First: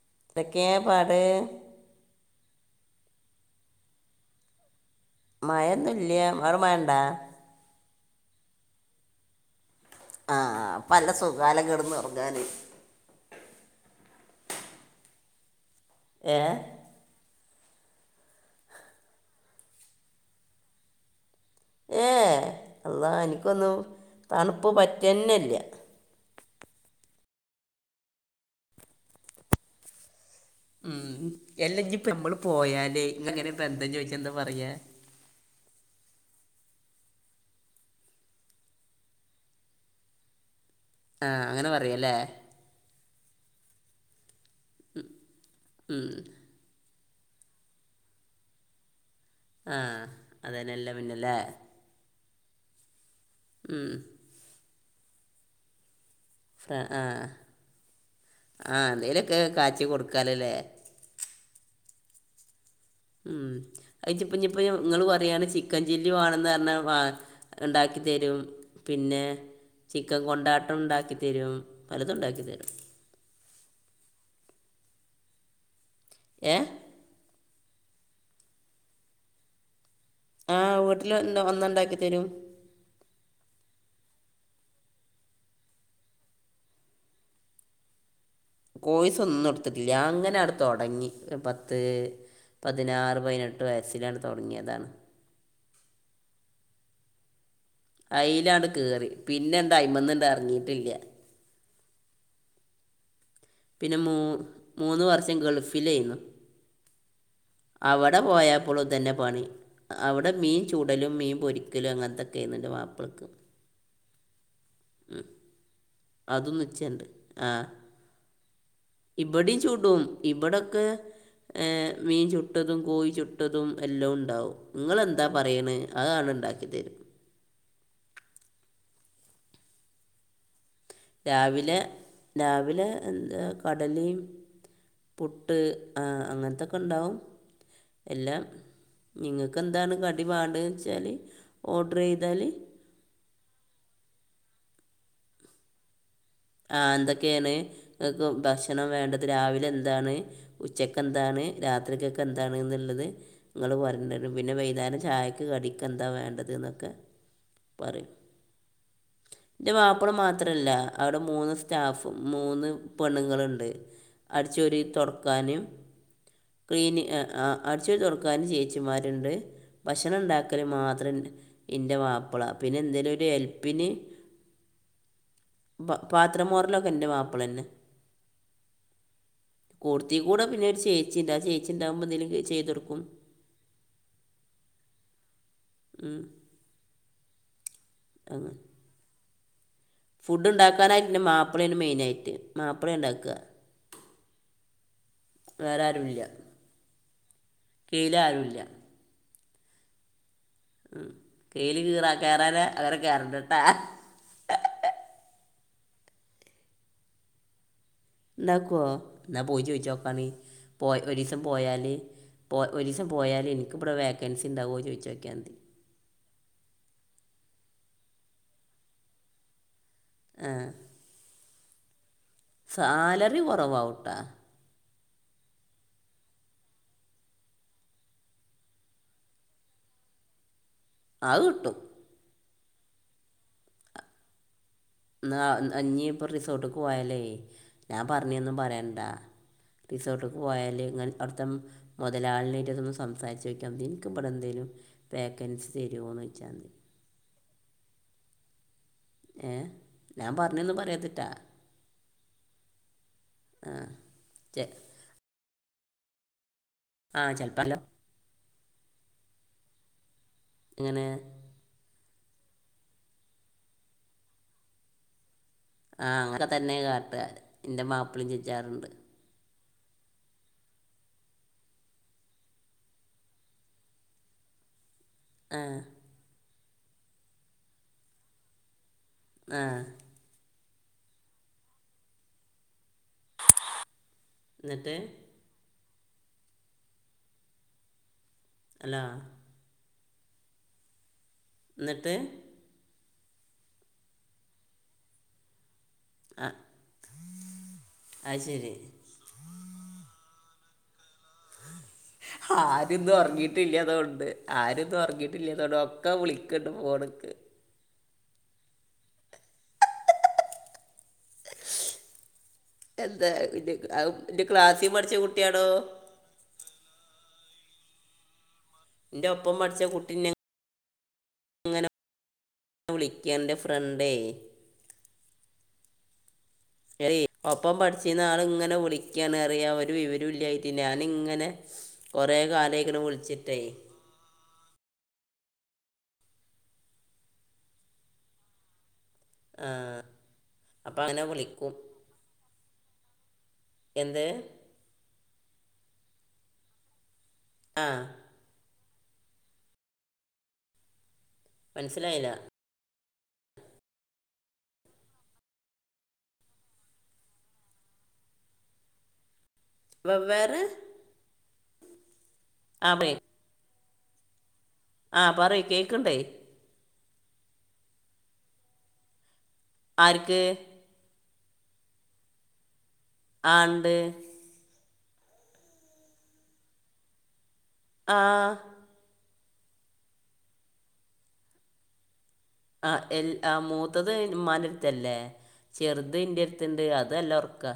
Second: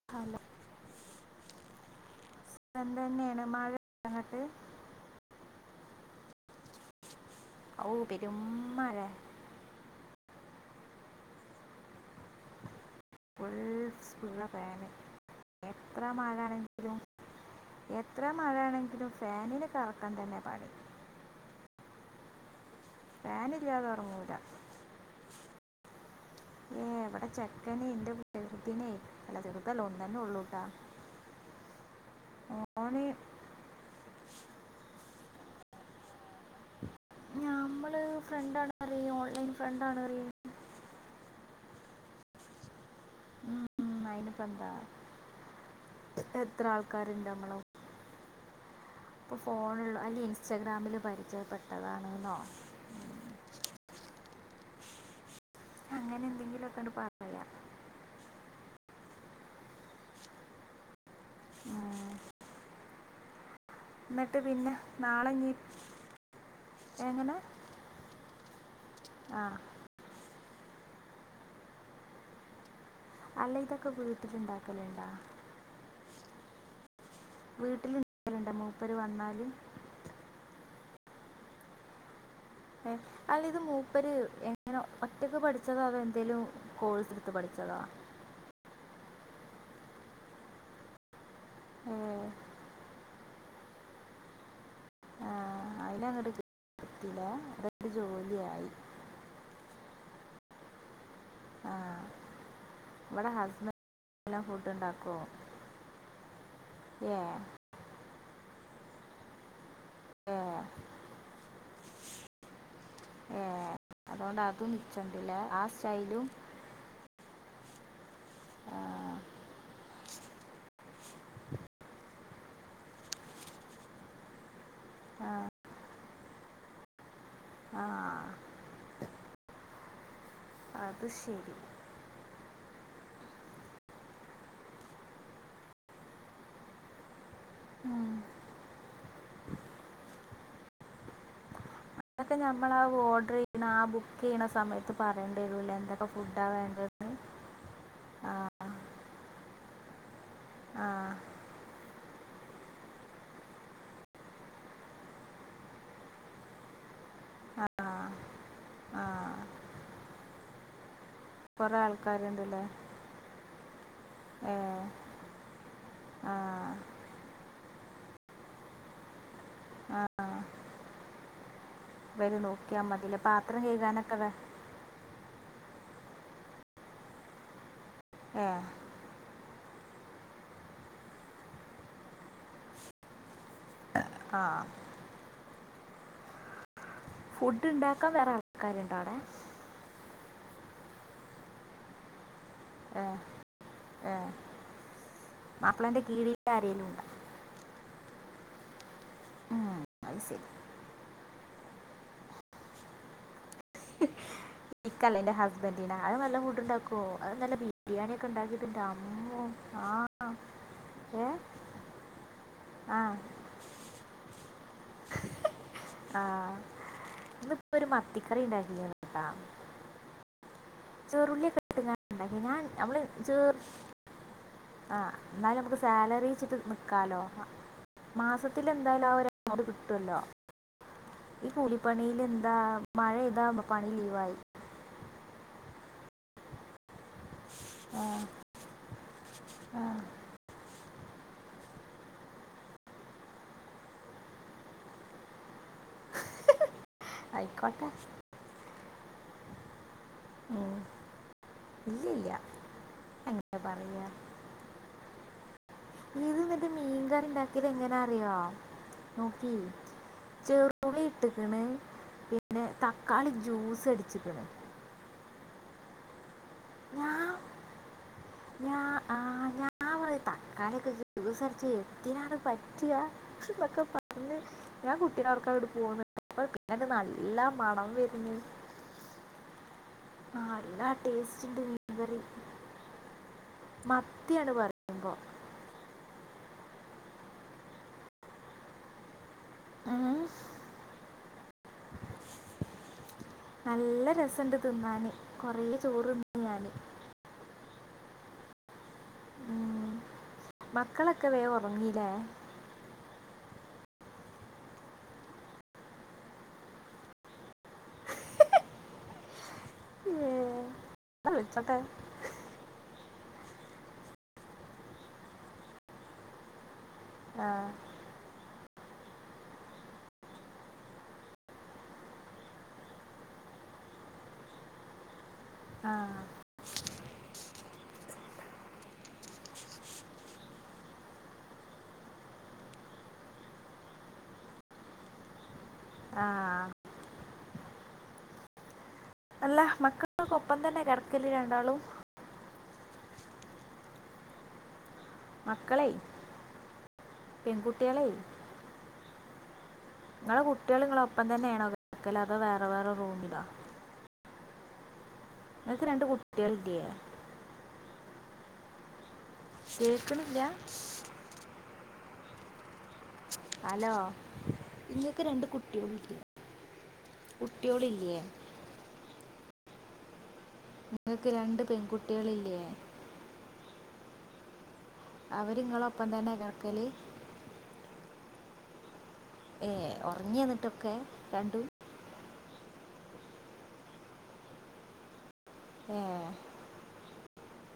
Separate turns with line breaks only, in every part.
ആഹ്
കേ പാട്
അ തന്നെയാണ് മഴണ്ട് ങ്ങട്ട്?
മഴൊന്നുംല്ല അവ്ടെ മയണ്ടാ?
ഔ പെരുംമ്മഴ
ആഹ് അപ്പല്ല സുഖാലെ കേട്നൊറങ്ങാൻ.
ഫുൾസ്പീഡില ഫാന് എത്ര
ഏ
മഴെ ണെങ്കിലും എത്ര മഴയാണെങ്കിലും ഫാനിൽ കറക്കാൻ തന്നെ പണി.
ഏഹ് അള്ളാ എനിക്കൊന്നും
ഫാനില്ലാതെ ഉറങ്ങൂല
തണുപ്പ് പറ്റന്നല്ല.
ഏ എവിടെ ചെക്കന എന്റെ ചെറുതിനെ ഇല്ല ചെറുതല്ല ഒന്ന് തന്നെ ഉള്ളൂട്ടാ
മ് എല്ലാം ഇപ്പ നമ്മള്
ഓന്
പോയാല് എങ്ങനെ ബന്ധം ചോദിച്ച എന്താ പറയാ
ഞമ്മള് ഫ്രണ്ടാണ് പറയും ഓൺലൈൻ ഫ്രണ്ടാണ് പറയും
ആ അങ്ങനെ പറയും അല്ലേ
മ് മ് ആയിനപ്പന്ത
മ് മ്..
എത്ര ആൾക്കാരുണ്ടമ്മളോ ഇപ്പം
ആ
ഫോണിലോ അല്ലെ
അതന്നെയല്ല
ഇൻസ്റ്റാഗ്രാമില്
പിന്നല്ലേ
പരിചയപ്പെട്ടതാണ് ന്നോ
മ്
അങ്ങന
ആഹ് ആഹ് ആഹ് എന്തേലൊക്കെ കാച്ചി കൊടുക്കാലല്ലേ മ് ഇജ്
എന്നിട്ട്
പം
പിന്നെ
നിങ്ങള്
നാളെ
പറയാണ്
ഇനി
ചിക്കൻ ചില്ലി വേണംന്ന് പറഞ്ഞാൽ വാ
എങ്ങനെ
ഉണ്ടാക്കിത്തരും പിന്നെ
ആ
ചിക്കൻ കൊണ്ടാട്ടം ഉണ്ടാക്കിത്തരും പലതും ഉണ്ടാക്കിത്തരും
അല്ല ഇതൊക്കെ വീട്ടില് ഉണ്ടാക്കലുണ്ടോ
ഏ
വീട്ടിൽ [unintelligible] മൂപ്പര് വന്നാലും
ആ വീട്ടിൽ വന്ന് വന്നുണ്ടാക്കി തരും
അല്ല ഇത് മൂപ്പര് എങ്ങനെ ഒറ്റക്ക് പഠിച്ചതാ എന്തേലും കോഴ്സ് എടുത്ത് പഠിച്ചതാ
കോയ്സ് ഒന്നും എടുത്തിട്ടില്ല അങ്ങനട് അങ്ങ് തുടങ്ങി ഒരു പത്ത്
ഏ
പതിനാറ് പതിനെട്ട് വയസിലങ് തുടങ്ങിയതാണ്
ആ അയ്യ്നാങ്കട്പറ്റൂല
അയ്ലാണ്ട് കയറി പിന്നെന്താ അയ്മന്ന് ഇണ്ട് ഇറങ്ങിയിട്ടില്ല
ആഹ് ഇവിടെ ഹസബ
പിന്നെ മൂ മൂന്ന് വർഷം ഗൾഫിൽ ആയിരുന്നു
ഏ
അവിടെ പോയപ്പോളും തന്നെ പണി അവിടെ
ഏ
മീൻ ചൂടലും മീൻ പൊരിക്കലും അങ്ങനത്തൊക്കെ ആയിരുന്നു എന്റെ മാപ്പളക്ക്
ഏ അതുകൊണ്ട് അതും നിച്ചണ്ടില്ലെ ആ സ്റ്റൈലും
അതും നിച്ചണ്ട് ആഹ്
ആഹ്
ഇവിടയും ചൂടും ഇവിടൊക്കെ ഏ മീൻ ചൂ ട്ടതും കോഴി ചുട്ടതും എല്ലാം ഉണ്ടാവും നിങ്ങളെന്താ പറയണ് അതാണ് ഉണ്ടാക്കി തരും
ആഹ് ആഹ്
രാവിലെ രാവിലെ എന്താ കടലേം പുട്ട് അങ്ങനത്തൊക്കെ ഉണ്ടാവും
ഉം.
എല്ലാ നിങ്ങക്ക് എന്താണ് കടി വാണ്ടെ ന്ന് വെച്ചാല്.
അതൊക്കെ നഞമ്മൾ ആ ഓർഡർ ചെയ്യുന്ന ആ ബുക്ക് ചെയ്യണ സമയത്ത് പറയേണ്ടി വരൂലെ എന്തൊ ഫുഡാവേ
ആഹ് എന്തൊക്കെയാണണ് ഭക്ഷണം വേണ്ടത് രാവിലെ എന്താണ് ഉച്ചക്ക്
ആ
എന്താണ് രാത്രികേക്ക് എന്താണ് എന്നുള്ളത് നിങ്ങൾ വരണ്ട് വരും പിന്നെ വൈനേരം ചായക്ക് കടിക്ക് എന്താ വേണ്ടത് എന്നൊക്കെ
ആ
പറയും
ആ
എന്റെ മാപ്പള മാത്രല്ല അവിടെ മൂന്ന്
കുറേ
സ്റ്റാഫും
ആൾക്കാരുണ്ടല്ലേ
മൂന്ന് പെണ്ണുങ്ങളുണ്ട്
ഏ
അടിചൊരി തുടക്കാനും
ആ
ക്ലീനിങ് ങാ ങാ അടച്ചൊരി തുടക്കാനും ചേച്ചിമാരുണ്ട്
ആ
ഭക്ഷണം ഉണ്ടാക്കല് മാത്രം ഇൻ്റെ
ഇവര്
മാപ്പിള പിന്നെ
നോക്കിയാൽ
എന്തേങ്കലും
മതിയല്ലേ
ഒരു
പാത്രം
എല്പ്പിന്
കഴുകാനൊക്കെ വേ
പാ പാത്രമോറലൊക്കെ ഇന്റെ മാപ്പിള് തന്നെ.
ആഹ്
കൂടുത്തീടെ പിന്നെ ചേച്ചിണ്ട് ആ ചേച്ചിയുണ്ടാവുമ്പോ എന്തെലും ചെയ്‌തു കൊടുക്കും.
ആഹ്
ഉം
ഫുഡ് ഇണ്ടാക്കാൻ വേറെ
അങ്ങനെ
ആൾക്കാരുണ്ടോ അവിടെ?
ഫുഡ് ഇണ്ടാക്കാനായിട്ട് ഇന്റെ മാപ്പിളേണ് മെയിനായിറ്റ് മാപ്പിളെ
ഏ
ഇണ്ടാക്കാ,
ഏ
വേറെ
മാപ്പിളൻ്റെ
ആരുമില്ല.
കീഴിൽ ആരെങ്കിലും ഉണ്ടോ
[unintelligible]
ഉം അത് സരി
ഉം കേലി കീറാ കേറാനാ അങ്ങനെ കേറണ്ടട്ടാ ഹ
ഇക്കല്ല ഇന്റെ ഹുസ്ബൻഡിനാ അത് നല്ല ഫുഡ് ഉണ്ടാക്കുവോ, അത് നല്ല ബിരി ബിരിയാണി ഒക്കെ ഉണ്ടാക്കീട്ട്
ഉണ്ടാക്കുമോ
ഇന്റെറമ്മോ ആഹ്
പോയ് ഒരീസം പോയാല് പോ ഒരീസം
ആ
പോയാല് ഇന്ക് ഇവിടെ വേക്കൻസി ഉണ്ടാവോ ചോയ്ച്ചൊക്യാദി
ആഹ് ഇന്നിപ്പൊ ഒരു മത്തിക്കറി ഇണ്ടാക്കി കൊടുക്കാം.
ആഹ്
ചെറുള്ളി ഒക്കെ ഇട്ട് കാണ്ട് ഇണ്ടാക്കി ഞാൻ ഞ്ഞമ്മള്
സാലറി
ചേർ
കുറവാവും കേട്ടാ
ആഹ് അന്നാലും നമുക്ക് സാലറി വെച്ചിട്ട് നിക്കാലോ ആഹ്. മാസത്തിലെന്തായാലും ആ ഒരു [unintelligible] കിട്ടു അല്ലോ
അത്
ഈ
കിട്ടും
കൂലിപ്പണീല് എന്താ മഴെയ്താ പണി ലീവായി
എന്നാ ഇനി ഇപ്പം റിസോട്ട് പോയാലേ? ഞാൻ പറഞ്ഞീന്നും പറയണ്ടാ റിസോട്ട്ക്ക് പോയാല് ഇങ്ങ അവിടുത്തെ മുതലാളിനായിട്ട് അതൊന്ന് സംസാരിച്ച് നോക്കിയ മതി, ഇനിക്ക്ഇവിടെ എന്തേലും. വേക്കൻസി തരാന്നായ്ച്ചാണ്ട്
അയ്ക്കോട്ടേ
ഏ ഞാൻ പറഞ്ഞെന്നു
ഉം.
പറയരുത് കേട്ടോ
ഇല്ല ഇല്ല അങ്ങനെ
ആഹ്
പറയാ
ചെ
ഇത് മറ്റെ
ആ
മീൻകറി ഇണ്ടാക്കിയത്
ചിലപ്പോൾ
എങ്ങനാ അറിയോ നോക്കി ചെറുള്ളി
ഇങ്ങനെ
ഇട്ട്ക്ക്ണ് പിന്നെ തക്കാളി ജ്യൂസടിച്ചിക്ക്ണ്
ആഹ് അങ്ങന തന്നെ കാട്ടുക
ഞാൻ
എന്റെ മാപ്പിളെയും
ഞാൻ
ചോദിക്കാറുണ്ട്.
ആ ഞാ ൻ തക്കാളി ഒക്കെ ജ്യൂസടിച്ചെ എത്തിനാണ് പറ്റാ അതൊക്കെ പറ ഇന്ന് ഞാൻ കുട്ടിനൊർക്കാ
ആ
ങ്ങണ്ട് പോന്ന് അപ്പ പിന്നണ്ട് നല്ല മണം വര്ന്
ആ
നല്ല ടേസ്റ്റ് ഇണ്ട് മീൻകറി. മത്ത്യാണ് പറയു
എന്നിട്ട്
യുമ്പോ
ഹലോ എന്നിട്ട്
നല്ല രസണ്ട് തിന്നാന് കൊറെ ചോറ് തിന്നു
അ
ഞാൻ
അത് ശരി
ഉം മക്കളൊക്കെ വേഗം ഉറങ്ങിലേ?
ആരും ഇന്ന് ഉറങ്ങിയിട്ടില്ലാത് കൊണ്ട് ആരും ഇന്ന് ഉറങ്ങിയിട്ടില്ല അതുകൊണ്ട് ഒക്കെ വിളിക്കുണ്ട് ഫോണുക്ക്.
എന്നാ വിളിച്ചോട്ടെ?
എന്തേ അത് പിന്നെ അത് ഇന്റെ ക്ലാസി പഠിച്ച കുട്ടിയാടോ
ആഹ്
ഇന്റൊപ്പം പഠിച്ച കുട്ടി ന്നെ എന്നെ വിളിക്കുണ്ട് എന്റെ ഫ്രണ്ടേ.
ആഹ്
ഏയ് ഒപ്പം പഠിച്ചീന്ന് ആള് ഇങ്ങനെ വിളിക്കാണ് അറിയാൻ ഒരു വിവരൂയില്ല്യയിട്ട് ഞാൻ ഇങ്ങനെ. കൊറേ കാലയ്ക്ക്ണ് വിളിച്ചിട്ടേ യ്
ആഹ്. അല്ല
ആ
മക്കളൊക്കൊപ്പം തന്നെ
അപ്പം അങ്ങനെ
കെടക്കല്
വിളിക്കും
രണ്ടാളും?
എന്ത്?
മക്കളെയ്
ആ
പെൺകുട്ട്യേളെയ്. ഇങ്ങളെ കുട്ടിള് ഇങ്ങളൊപ്പം തന്നേണോ കെടക്കല്?
മനസ്സിലായില്ല
അതോ വേറെ വേറെ റൂമിലോ? അൻക് രണ്ട് കുട്ട്യേളില്ലേ? കേക്ണില്ല്യ?
വെവ്വേറെ ആഭെ.
അലോ ഇങ്ങക്ക്
ആ
രണ്ട്
പറയ്
കുട്ടിയോളില്ലേ?
കേൾക്കണ്ടേ
കുട്ട്യോളില്ലേ?
ആര്ക്ക്?
ഇങ്ങക്ക് രണ്ട് പെൺകുട്ട്യോളില്ലേ?
ആഹ് ണ്ട്.
അവരിങ്ങളപ്പം തന്നെ കൊക്കല്?
ആഹാ
ഏഹ് ഉറങ്ങ്യന്ന്ട്ടൊക്കെ രണ്ടും?
ആ എല്ല ആഹ് മൂത്തത് മ്മാന്റെര്ത്തല്ലേ?
ഏ
ചെറുത് ന്റെടുത്ത്ണ്ട് അതല്ലൊറക്കാ.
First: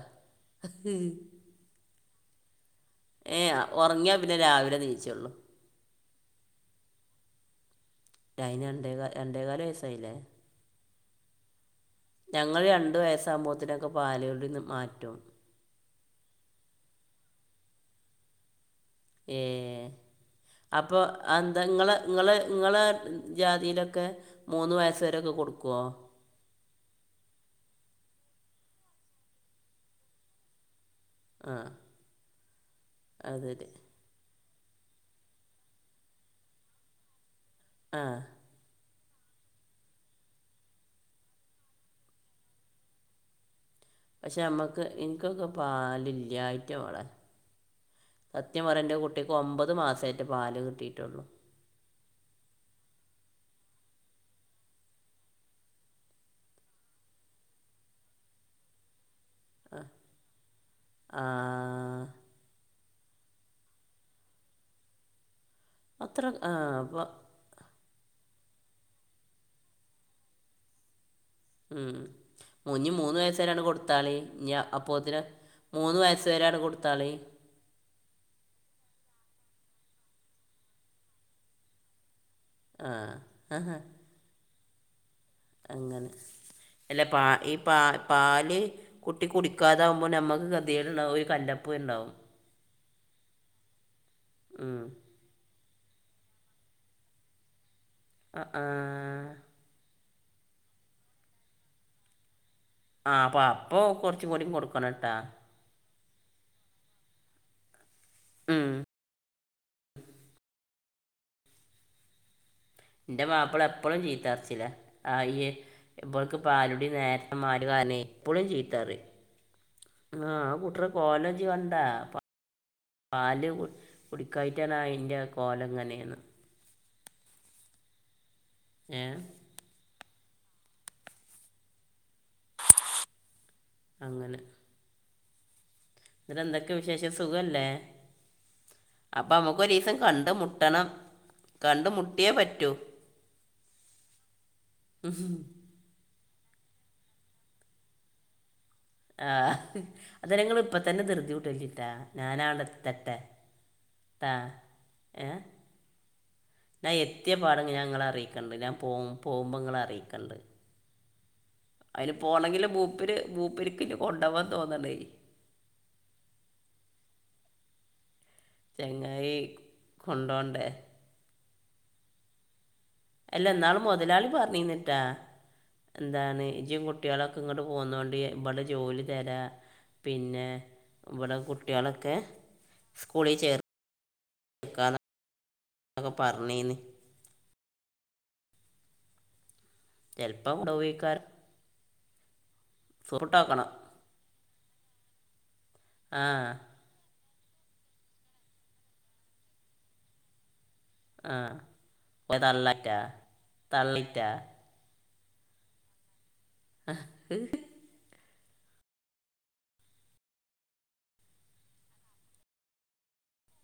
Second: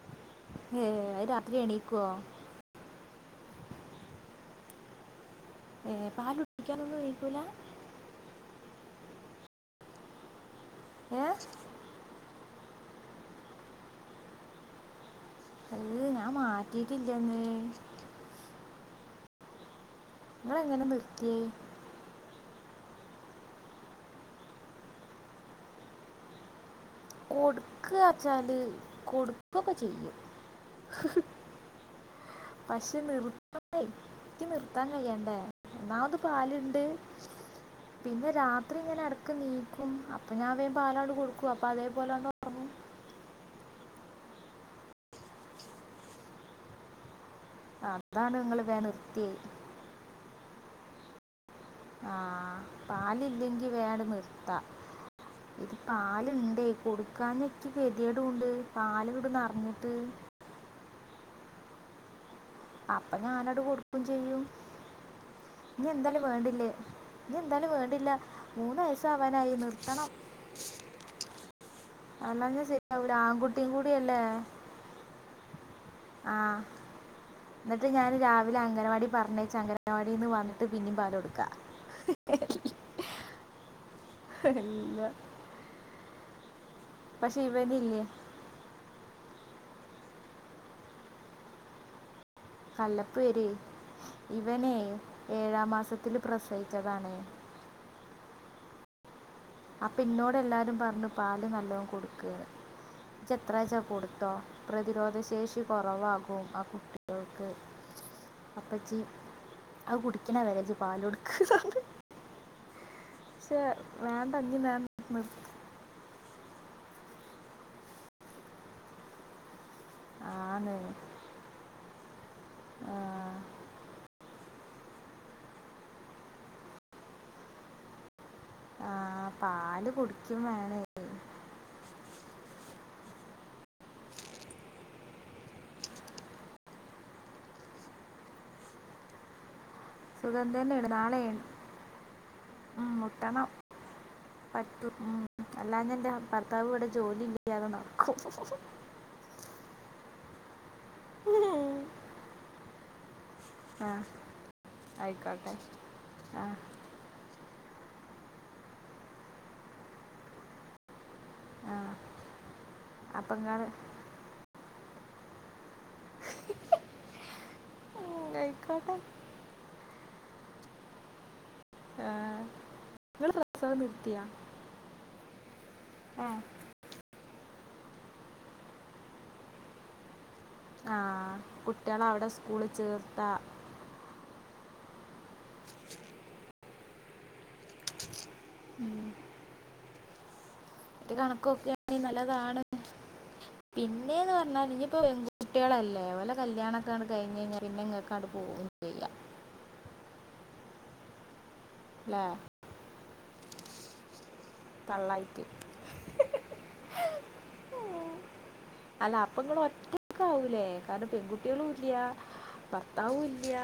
ഏ അത് രാത്രി എണീകോ?
എഹേ ഒറങ്ങിയാ പിന്നെ രാവിലെ നീച്ചൊള്ളൂ.
എഹേ പാലുടിക്കാനൊന്നും നീക്കൂല?
അയ്ന് രണ്ടേകാ രണ്ടേകാല് വയസ്സായിലേ
ഏഹേ?
ഞങ്ങൾ രണ്ട് വയസ്സാമ്പോത്തിനൊക്കെ പാലുകുടിന്ന് മാറ്റും.
അഹ് ഞാ മാറ്റീട്ടില്ല്യന്ന്
ഏഹേ
നിങ്ങളെങ്ങനെ
അപ്പൊ
നിർത്തിയേ
അയെന്താ? ഇങ്ങളെ ങ്ങൾ ങ്ങളെ ജാതീലൊക്കെ മൂന്ന് വയസ്സ് വരൊക്കെ കൊടുക്ക്വോ?
കൊട്ക്കാച്ചാല് കൊട്ക്കൊക്കെ ചെയ്യും.
ആഹ്.
പശെ നിറ്ത്തണ്ടെ? ഇക്ക് നിർത്താൻ കയ്യണ്ടേ ഒന്നാമത് പാല്ണ്ട്
ആ
പിന്നെ രാത്രി ഇങ്ങനെ എട, ട്ക്ക് നീക്കും അപ്പൊ ഞാവേ പാലാണ്ട് കൊടുക്കും അപ്പതേപോലാണ്ടൊറങ്ങും
പക്ഷെ അമ്മക്ക് ഇൻക്കൊക്കെ പാലില്ലായ്റ്റവളെ.
ഉറ- അതാണ് നിങ്ങൾ
സത്യം
വേ
പറയെന്റെ
നിർത്തിയേ
കുട്ടിക്ക് ഒമ്പത് മാസെറ്റേ പാല് കിട്ടീട്ടൊള്ളു.
ആഹ് പാലില്ലെങ്കി വേട് നിർത്ത. പാല്ണ്ടേ കൊടുക്കാഞ്ഞിക്ക് കെതിയേടുണ്ട് പാല്ങ്ങട് നർ
ആഹ്.
അപ്പൊ ഞാനട് കൊടുക്കും ചെയ്യും ന്നന്താലും
അത്ര ആ
വേണ്ടില്ലേ
അപ്പോൾ
ഇനി ന്താലും വേണ്ടില്ല മൂന്ന് വയസാവാനായി നിർത്തണം. അല്ലാഞ്ഞാ
ഇനി
സെരിയാവൂല
മൂന്ന് വയസ്സ് വരെയാണ്
ആൺകുട്ടീം
കൊടുത്താളി
കൂടിയല്ലേ.
ഇനി അപ്പോത്തിന് മൂന്ന് വയസ്സ് വെരെയാണ്ട് കൊടുത്താളീം.
ന്ന്ട്ട് ഞാന് രാവിലെ അംഗനവാടി പറഞ്ഞേച്ച് അംഗനവാടിന്ന് വന്ന്ട്ട് പിന്നിം പാലൊട്ക്കാ. [inaudible]
ആഹ് അഹ്
ല്ല.
അങ്ങനെ എല്ല പാ
പക്ഷെ
ഈ പാ
ഇവനില്ലേ
പാല്. കുട്ടി കുടിക്കാതാവുമ്പോ ഞമ്മക്ക് കെതേട്ണ്ടാവു ഒരു കല്ലപ്പൂണ്ടാവും.
കല്ലപ്പ്പ് വെരോയ് ഇവനെ
ഉം.
ഏഴാം മാസത്തില് പ്രസവിച്ചതാണേ
അ ആഹ്.
അപ്പ ഇന്നോട് എല്ലാരും പർഞ്ഞു പാല് നല്ലോം കൊട്ക്ക്ന്ന്.
ആ
ജ്
അപ്പോൾ
ത്രെച്ചാ
അപ്പോൾ കുറച്ചും
കൊടുത്തോ
കൂടി കൊടുക്കണം കേട്ടാ
പ്രതിരോധശേഷി കൊറവാകും അ. [unintelligible]
ഉം.
അപ്പച്ചി. അഹ് കുടിക്ക്ണ വരെ ഇജ് പാലൊട്ക്ക് [inaudible]
ഇന്റെ മാപ്പള എപ്പളും
വേണ്ട അഞ്ഞ്
ചീത്തർച്ചില
നേരം
ആ യെ ബൾക്ക് പാലുടി നേര്ത്തെ മാറ്റ് കാര്ണെ എപ്പളും ചീത്തറിയും. ആ
ആന്ന്
കുട്ട്ടെ കോലൻ ഇജ് കണ്ടാ പാ
ആ,
പാല് കുട് കുടി ക്കായ്ട്ടാണ് അയ്ന്റെ കോലെങ്ങനെന്ന്.
ആ
എസ്
പാല് കുടിക്കും വേണേ.
അങ്ങനെ. നട്ട് എന്തൊക്കെ വിശേഷം സുഖല്ലേ അപ്പ ഞമ്മ മ്മക്കൊരീസം. കണ്ട്
സുഖം
മുട്ടണം
തന്നെയാണ് നാളെ
കണ്ട് മുട്ട്യേ പറ്റൂ.
ഉം, മുട്ടണം പറ്റും. ഉം. അല്ലാഞ ന്റെ ഭർത്താവ് ഇവ്ടെ ജോലി ഇല്ലാതെ നട്ക്കും. [unintelligible]
ആ [unintelligible] അതരെ ഇങ്ങള് ഇപ്പത്തന്നെ ധ്ർതിയൂട്ടല്ലിട്ടാ. ഞാനാണ്ട് എത്തട്ടെ. ആ. ഏ.
ആയിക്കോട്ടെ ആ
ഞാൻ എത്യ പാടെ ഞാ ങ്ങളെ അറിയിക്കണ്ട് ഞാൻ പോ പോവുമ്പോ ങ്ങളെ അറിയിക്കണ്ട്.
ആ
അയ്ന് പോണങ്കിൽ മൂപ്പര്
അപ്പം ഇങ്ങള്
മൂപ്പര്ക്ക്ന്നെ കൊണ്ടോവാ തോന്നണേ.
ആ ഹ്. [inaudible]
ചങ്ങായി കൊണ്ടോണ്ടേ.
നിങ്ങൾ
അല്ല
പ്രസവം
ന്നാള്
നിർത്തിയാ
മൊതലാളി പർഞ്ഞീന്ന്ട്ടാ
ഏ
എന്താണ് ഇജും കുട്ട്യാളൊ. ക്ക്ങ്ങട്ട് പോന്നോണ്ടി ഇബടെ ജോലി തരാ പിന്നെ.
ആ
ഇവ്ടെ
കുട്ടികളെ
കുട്ട്യാളൊക്കെ
അവിടെ സ്കൂളിൽ ചേർത്ത
സ്കൂളിൽ ചേർ. കാണാ ന്നൊക്കെ പർഞ്ഞീന്ന്.
ഉം. [inaudible]
ചെൽപ്പം ണ്ടോ. [unintelligible]
ത് കണക്കോക്കാണെ നല്ലതാണ്.
സൂപ്പിട്ടോക്കണം
പിന്നേന്ന് പർഞ്ഞാൽ ഇഞ്ഞ്പ്പോ [unintelligible] പെൺകുട്ട്യാളൽ ഏ
ആ
വല്ലോകല്ല്യാണൊക്കാണ്ട് കഴിഞ്ഞയ്ഞ്ഞാൽ പിന്നെങ്ങക്കാണ്ട് പോവും ചെയ്യാ.
ആഹ്
അല്ലേ
പോ തള്ളറ്റാ തള്ളിറ്റാ.
തള്ളയ്റ്റ്. [unintelligible]
[unintelligible]
അല്ല അപ്പ ഇങ്ങള് ഒറ്റക്കാവൂലേ കാര്ണം പെൺകുട്ട്യാളുല്ല്യ. ബർത്താവുല്ല്യ.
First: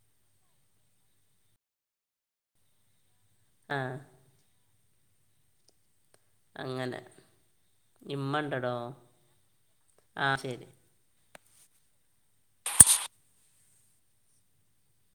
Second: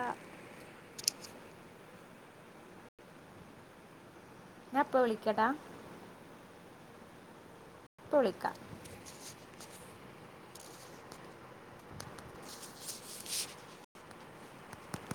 ആ
ഞാ പ്പൊ വിളിക്കടാ.
അങ്ങനെ
ഇപ്പം വിളിക്കാം
ഇമ്മണ്ടടോ ആ ശെരി.